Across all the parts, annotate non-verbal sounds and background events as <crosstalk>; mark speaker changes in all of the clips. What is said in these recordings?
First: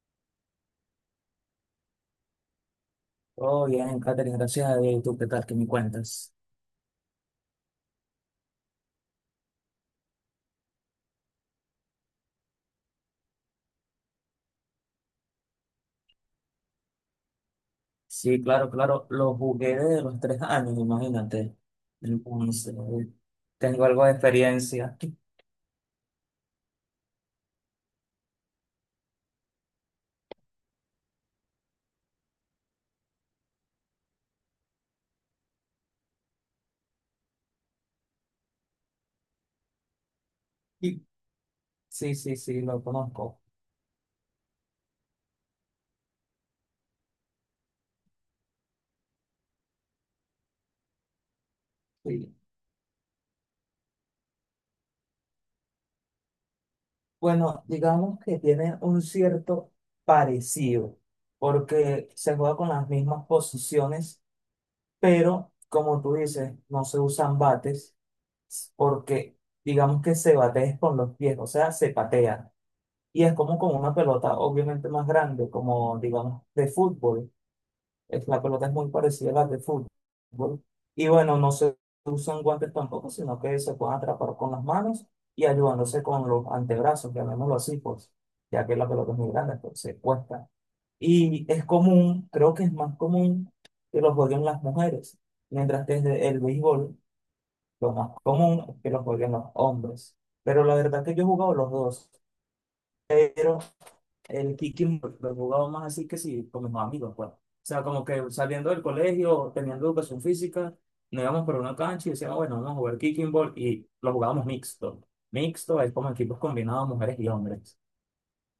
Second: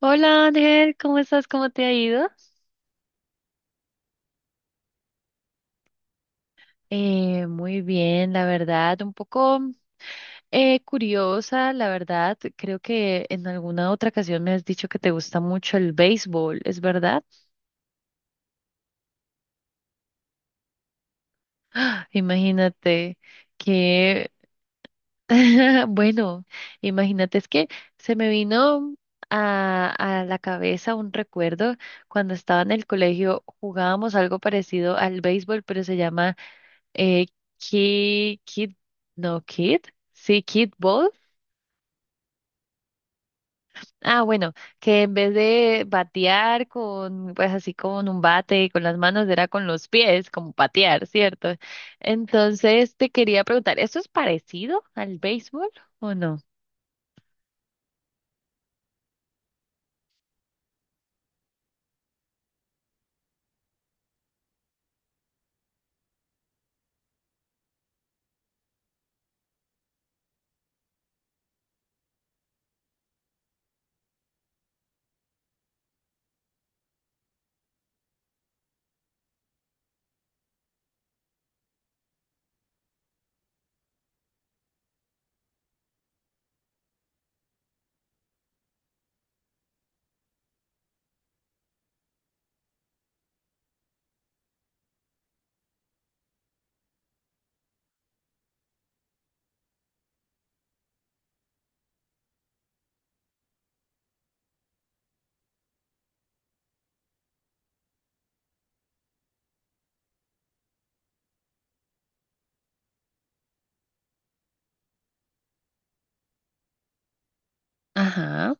Speaker 1: Hola Ángel, ¿cómo estás? ¿Cómo te ha ido?
Speaker 2: Todo bien, Katherine, gracias a Dios. ¿Y tú qué tal? ¿Qué me cuentas?
Speaker 1: Muy bien, la verdad, un poco curiosa, la verdad. Creo que en alguna otra ocasión me has dicho que te gusta mucho el béisbol, ¿es verdad?
Speaker 2: Sí, claro, claro. Lo jugué desde los 3 años, imagínate.
Speaker 1: ¡Ah!
Speaker 2: Entonces,
Speaker 1: Imagínate
Speaker 2: tengo algo de
Speaker 1: que,
Speaker 2: experiencia.
Speaker 1: <laughs> bueno, imagínate, es que se me vino a la cabeza un recuerdo cuando estaba en el colegio. Jugábamos algo parecido al béisbol, pero se llama Eh, Kid, Kid, no, Kid, sí, Kid
Speaker 2: Y-
Speaker 1: Ball.
Speaker 2: Sí, sí, sí, lo conozco.
Speaker 1: Ah, bueno, que en vez de batear con, pues así con un bate con las manos, era con los pies, como patear, ¿cierto?
Speaker 2: Sí.
Speaker 1: Entonces te quería preguntar, ¿esto es parecido al béisbol o no?
Speaker 2: Bueno, digamos que tiene un cierto parecido, porque se juega con las mismas posiciones, pero como tú dices, no se usan bates, porque digamos que se batea es con los pies, o sea, se patea. Y es como con una pelota obviamente más grande, como digamos de fútbol. La pelota es muy parecida a la de fútbol. Y bueno, no se usan guantes tampoco, sino que se pueden atrapar con las manos y ayudándose con los antebrazos, llamémoslo así, pues, ya que la pelota es muy grande, pues se cuesta. Y es común, creo que es más común que lo jueguen las mujeres, mientras que desde el béisbol lo más común es que lo jueguen los hombres. Pero la verdad que yo he jugado los dos, el kicking lo jugaba más así que sí, con mis amigos, pues. O sea, como que saliendo del colegio, teniendo educación física, nos íbamos por una cancha y decíamos, bueno, vamos a jugar kicking ball y lo jugábamos mixto. Mixto es como equipos combinados, mujeres y hombres.
Speaker 1: Ajá,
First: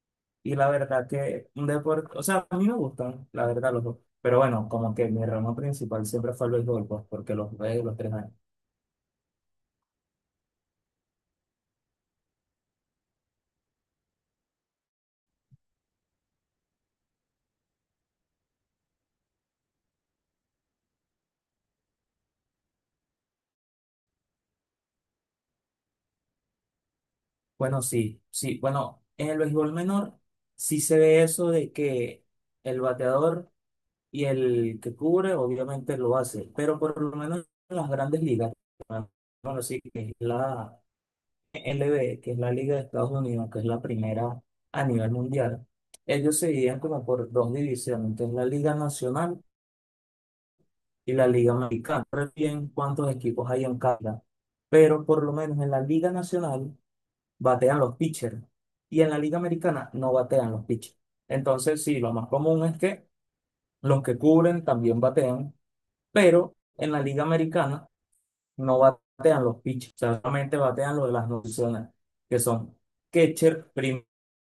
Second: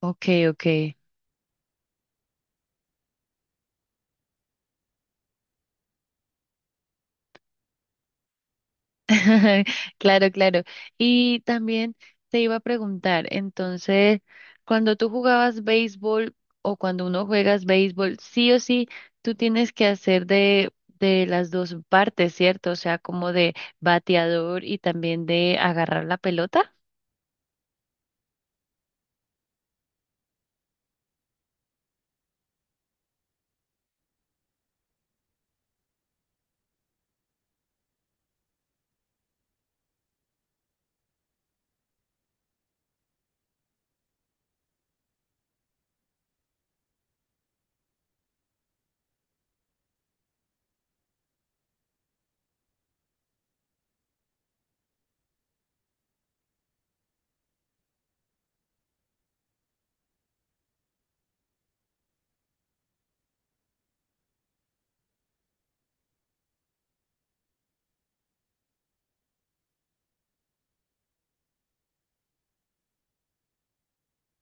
Speaker 1: ok,
Speaker 2: Y
Speaker 1: ok.
Speaker 2: la verdad que un deporte, o sea, a mí me gustan, la verdad, los dos. Pero bueno, como que mi ramo principal siempre fue el béisbol, pues, porque los jugué los 3 años.
Speaker 1: <laughs> Claro, claro. Y también te iba a preguntar, entonces, cuando tú jugabas béisbol o cuando uno juegas béisbol, sí o sí, tú tienes que hacer de, las dos partes, ¿cierto? O sea, como de bateador y también de agarrar la pelota.
Speaker 2: Bueno, sí, sí, bueno, en el béisbol menor sí se ve eso de que el bateador y el que cubre obviamente lo hace, pero por lo menos en las grandes ligas, bueno, sí, que es la LB, que es la Liga de Estados Unidos, que es la primera a nivel mundial, ellos se dividían como por dos divisiones, entonces la Liga Nacional y la Liga Americana. No recuerdo bien cuántos equipos hay en cada, pero por lo menos en la Liga Nacional batean los pitchers y en la Liga Americana no batean los pitchers. Entonces, sí, lo más común es que los que cubren también batean, pero en la Liga Americana no batean los pitchers, o sea, solamente batean lo de las nociones, que son catcher, primera,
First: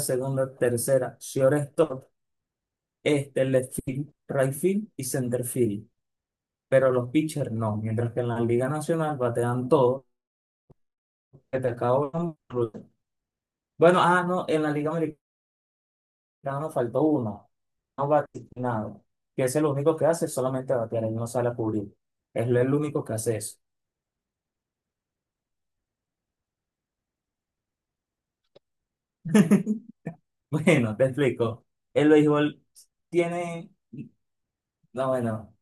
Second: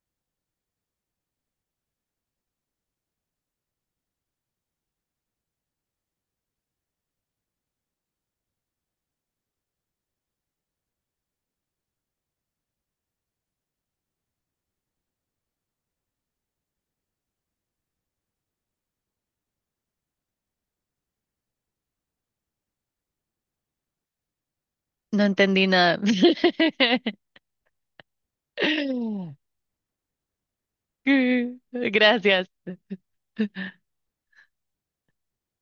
Speaker 2: segunda, tercera, shortstop, este, left field, right field y center field. Pero los pitchers no, mientras que en la Liga Nacional batean todos, que te acabo. Bueno, ah, no, en la Liga Americana nos faltó uno, no bate nada, que es el único que hace solamente batear, él no sale a cubrir. Es el único que hace eso.
Speaker 1: No entendí nada. <laughs>
Speaker 2: <laughs> Bueno, te explico. El
Speaker 1: Gracias.
Speaker 2: béisbol tiene, no, bueno,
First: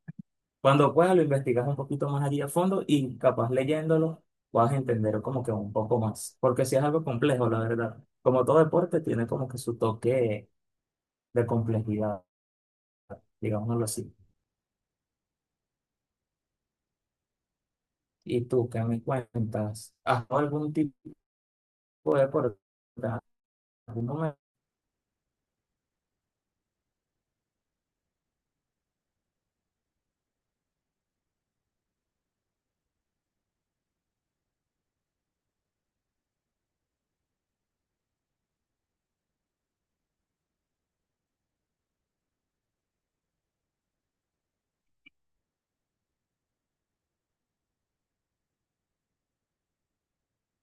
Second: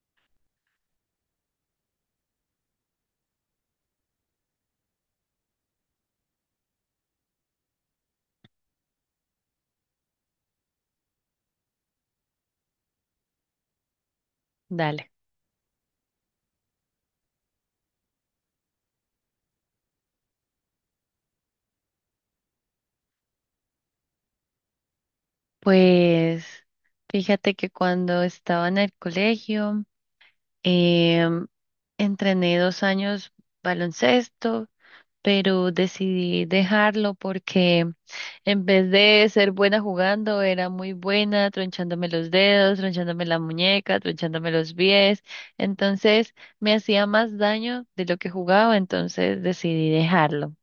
Speaker 2: cuando puedas lo investigas un poquito más allí a fondo y capaz leyéndolo vas a entender como que un poco más, porque si es algo complejo, la verdad. Como todo deporte tiene como que su toque de complejidad, digámoslo así.
Speaker 1: Dale.
Speaker 2: ¿Y tú qué me cuentas? ¿Has jugado algún tipo de deporte? ¿Algún momento?
Speaker 1: Pues fíjate que cuando estaba en el colegio, Em, entrené 2 años baloncesto, pero decidí dejarlo porque en vez de ser buena jugando, era muy buena tronchándome los dedos, tronchándome la muñeca, tronchándome los pies. Entonces me hacía más daño de lo que jugaba, entonces decidí dejarlo.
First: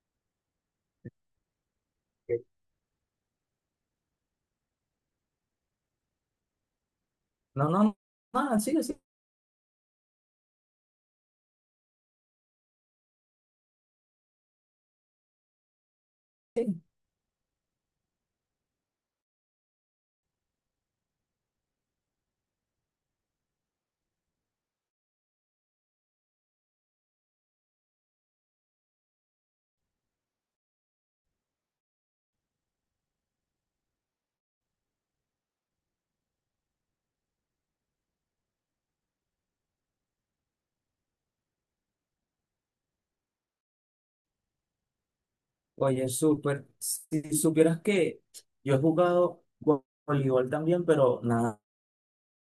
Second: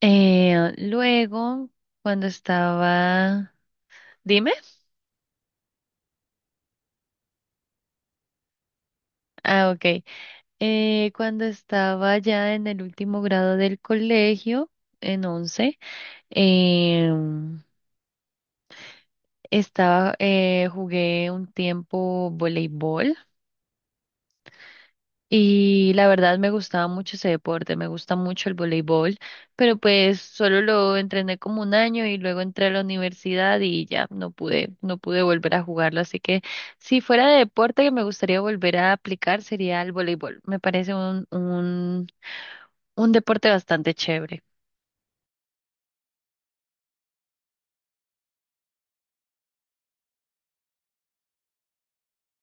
Speaker 1: Luego, cuando estaba... Dime.
Speaker 2: No, no, no, nada, sigue, sigue.
Speaker 1: Ah, ok. Cuando estaba ya en el último grado del colegio, en 11, em, jugué un tiempo voleibol y la verdad me gustaba mucho ese deporte, me gusta mucho el voleibol, pero pues solo lo entrené como un año y luego entré a la universidad y ya no pude volver a jugarlo, así que si fuera de deporte que me gustaría volver a aplicar sería el voleibol. Me parece un deporte bastante chévere.
Speaker 2: Oye, súper. Si supieras que yo he jugado voleibol también, pero nada.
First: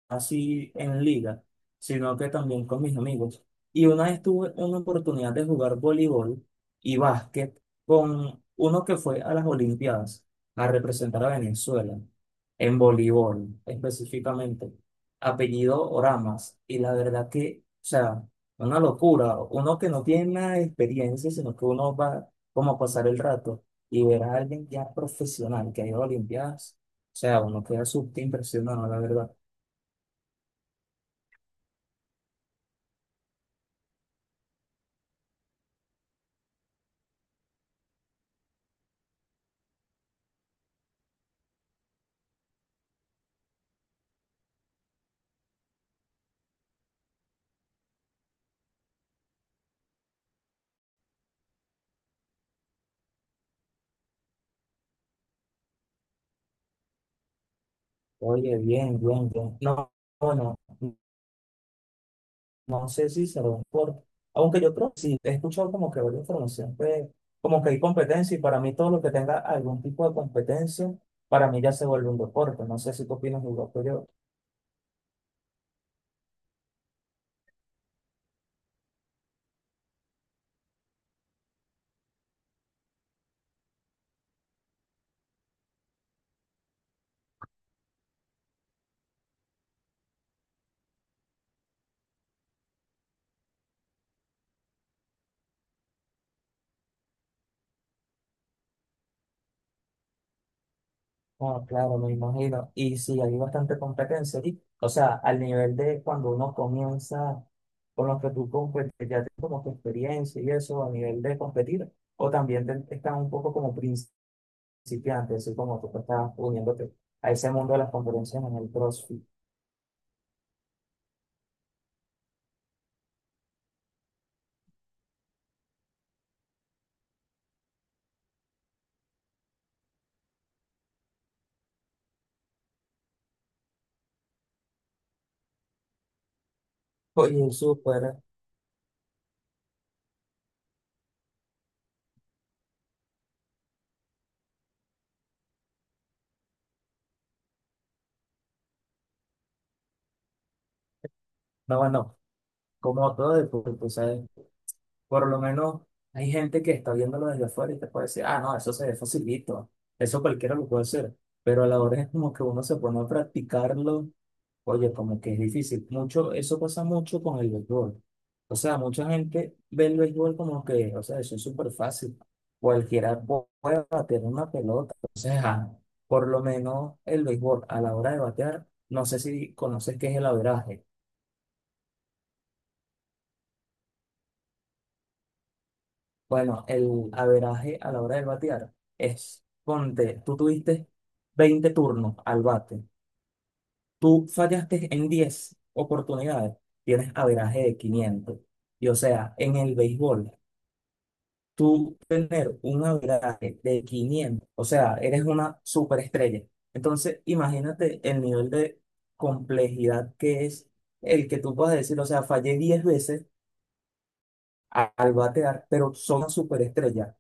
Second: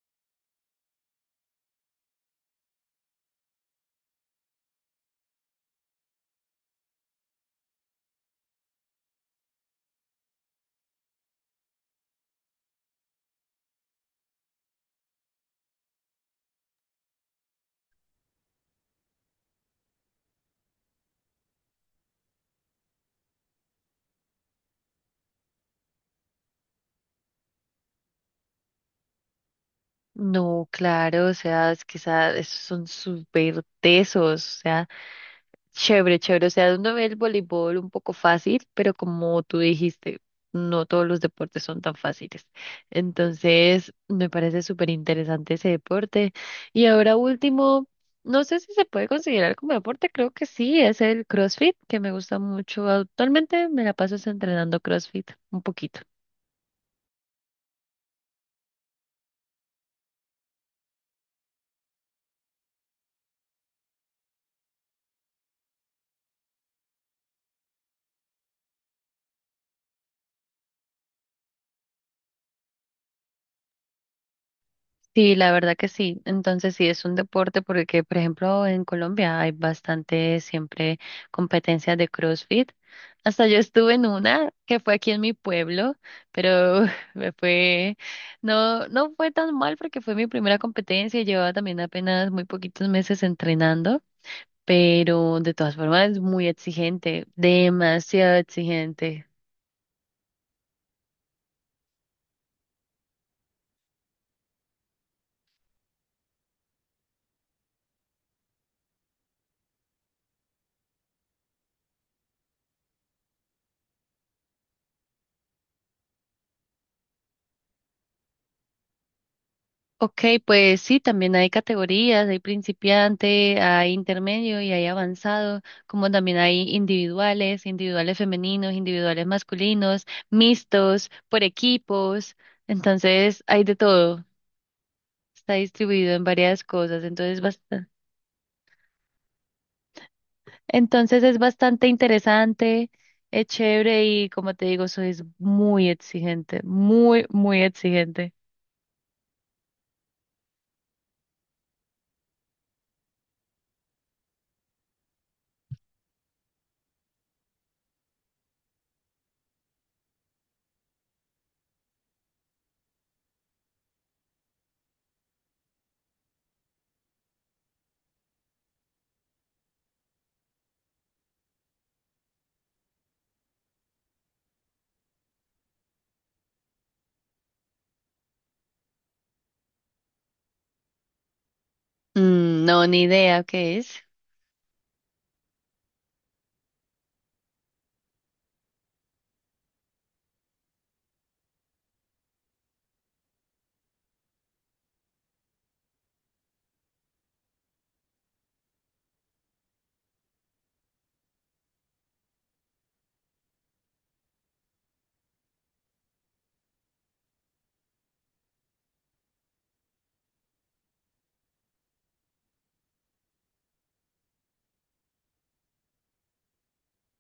Speaker 2: Así en liga, sino que también con mis amigos. Y una vez tuve una oportunidad de jugar voleibol y básquet con uno que fue a las Olimpiadas a representar a Venezuela, en voleibol específicamente, apellido Oramas. Y la verdad que, o sea, una locura, uno que no tiene nada de experiencia, sino que uno va como a pasar el rato y ver a alguien ya profesional que ha ido a Olimpiadas. O sea, uno queda súper impresionado, la verdad.
Speaker 1: No, claro, o sea, es que esos son súper tesos, o sea, chévere, chévere, o sea, uno ve el voleibol un poco fácil, pero como tú dijiste, no todos los deportes son tan fáciles. Entonces, me parece súper interesante ese deporte. Y ahora último, no sé si se puede considerar como deporte, creo que sí, es el CrossFit, que me gusta mucho. Actualmente me la paso es entrenando CrossFit un poquito.
Speaker 2: Oye, bien, bien, bien. No, bueno, no sé si se lo por, aunque yo creo que sí, he escuchado como que varias información, que como que hay competencia y para mí todo lo que tenga algún tipo de competencia, para mí ya se vuelve un deporte. No sé si tú opinas igual que yo.
Speaker 1: Sí, la verdad que sí. Entonces sí es un deporte porque, por ejemplo, en Colombia hay bastante siempre competencias de CrossFit. Hasta yo estuve en una que fue aquí en mi pueblo, pero <laughs> me fue, no, no fue tan mal porque fue mi primera competencia. Llevaba también apenas muy poquitos meses entrenando, pero de todas formas es muy exigente, demasiado exigente.
Speaker 2: Ah, claro, me imagino. Y sí, hay bastante competencia allí. O sea, al nivel de cuando uno comienza con lo que tú competes, ya tienes como que experiencia y eso, a nivel de competir, o también están un poco como principiantes principio así como tú te estabas uniéndote a ese mundo de las conferencias en el CrossFit.
Speaker 1: Ok, pues sí, también hay categorías, hay principiante, hay intermedio y hay avanzado, como también hay individuales, individuales femeninos, individuales masculinos, mixtos, por equipos, entonces hay de todo, está distribuido en varias cosas,
Speaker 2: Oye,
Speaker 1: entonces,
Speaker 2: Jesús, fuera.
Speaker 1: entonces es bastante interesante, es chévere y como te digo, soy muy exigente, muy, muy exigente.
Speaker 2: No, bueno, como todo deporte, tú sabes, por lo menos hay gente que está viéndolo desde afuera y te puede decir, ah, no, eso se ve facilito, eso cualquiera lo puede hacer, pero a la hora es como que uno se pone a practicarlo. Oye, como que es difícil. Mucho, eso pasa mucho con el béisbol. O sea, mucha gente ve el béisbol como que, o sea, eso es súper fácil. Cualquiera puede bater una pelota. O sea, por lo menos el béisbol a la hora de batear, no sé si conoces qué es el averaje.
Speaker 1: Mm, no, ni idea qué es.
Speaker 2: Bueno, el averaje a la hora de batear es, ponte, tú tuviste 20 turnos al bate. Tú fallaste en 10 oportunidades. Tienes averaje de 500. Y o sea, en el béisbol, tú tener un averaje de 500, o sea, eres una superestrella. Entonces, imagínate el nivel de complejidad que es el que tú puedas decir, o sea, fallé 10 veces al batear, pero son una superestrella.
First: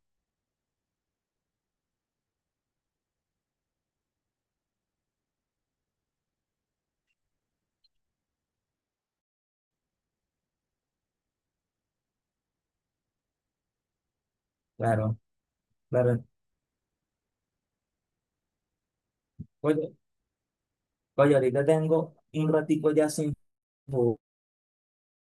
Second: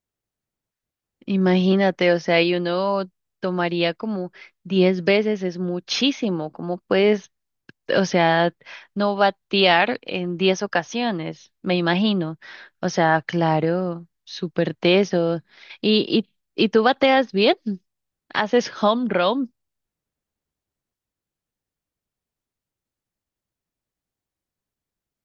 Speaker 1: Imagínate, o sea, y uno tomaría como 10 veces, es muchísimo. ¿Cómo puedes, o sea, no batear en 10 ocasiones? Me imagino. O sea, claro, súper
Speaker 2: Claro,
Speaker 1: teso.
Speaker 2: claro.
Speaker 1: ¿Y, y tú bateas bien? ¿Haces home run?
Speaker 2: Oye, oye, ahorita tengo un ratico ya sin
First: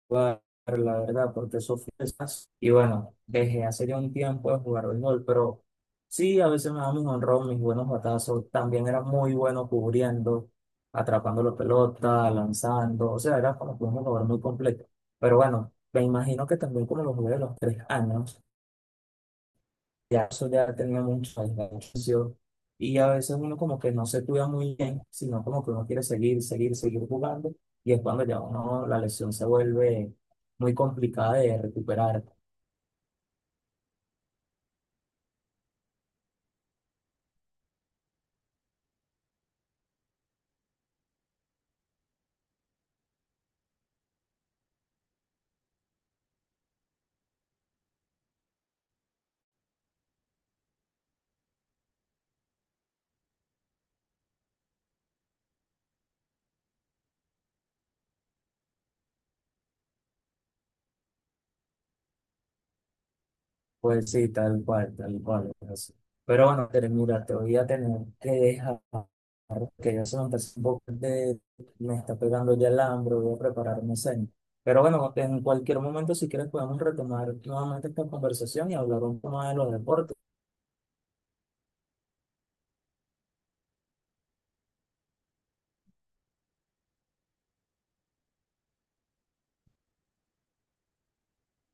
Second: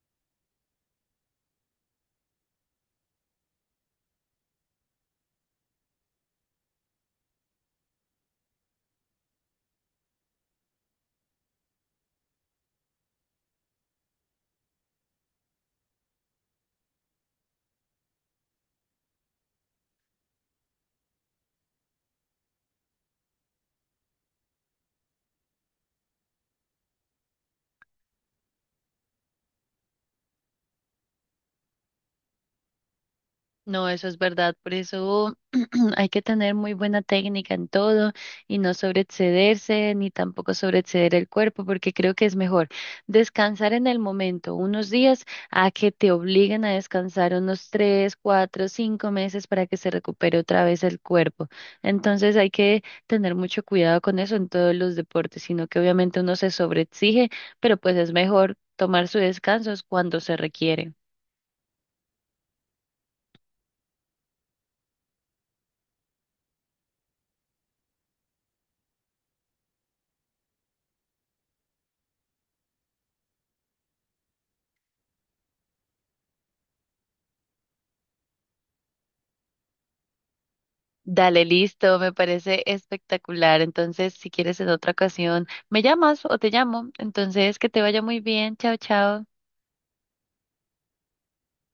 Speaker 2: jugar, la verdad, porque eso fue más. Y bueno, dejé hace ya un tiempo de jugar béisbol, pero sí, a veces me daban mis honrón, mis buenos batazos. También era muy bueno cubriendo, atrapando la pelota, lanzando. O sea, era como que un jugador muy completo. Pero bueno, me imagino que también como lo jugué a los 3 años ya eso ya tenía mucho enganchación. Y a veces uno como que no se cuida muy bien, sino como que uno quiere seguir, seguir, seguir jugando. Y es cuando ya uno, la lesión se vuelve muy complicada de recuperar.
Speaker 1: No, eso es verdad. Por eso <clears throat> hay que tener muy buena técnica en todo y no sobreexcederse ni tampoco sobreexceder el cuerpo, porque creo que es mejor descansar en el momento unos días a que te obliguen a descansar unos 3, 4, 5 meses para que se recupere otra vez el cuerpo. Entonces hay que tener mucho cuidado con eso en todos los deportes, sino que obviamente uno se sobreexige, pero pues es mejor tomar sus descansos cuando se requieren.
Speaker 2: Pues sí, tal cual, tal cual. Es así. Pero bueno, Tere, mira, te voy a tener que dejar, que ya se me está haciendo un poco de, me está pegando ya el hambre, voy a preparar mi cena. Pero bueno, en cualquier momento, si quieres, podemos retomar nuevamente esta conversación y hablar un poco más de los deportes.
Speaker 1: Dale, listo, me parece espectacular. Entonces, si quieres en otra ocasión, me llamas o te llamo. Entonces, que te vaya muy bien. Chao, chao.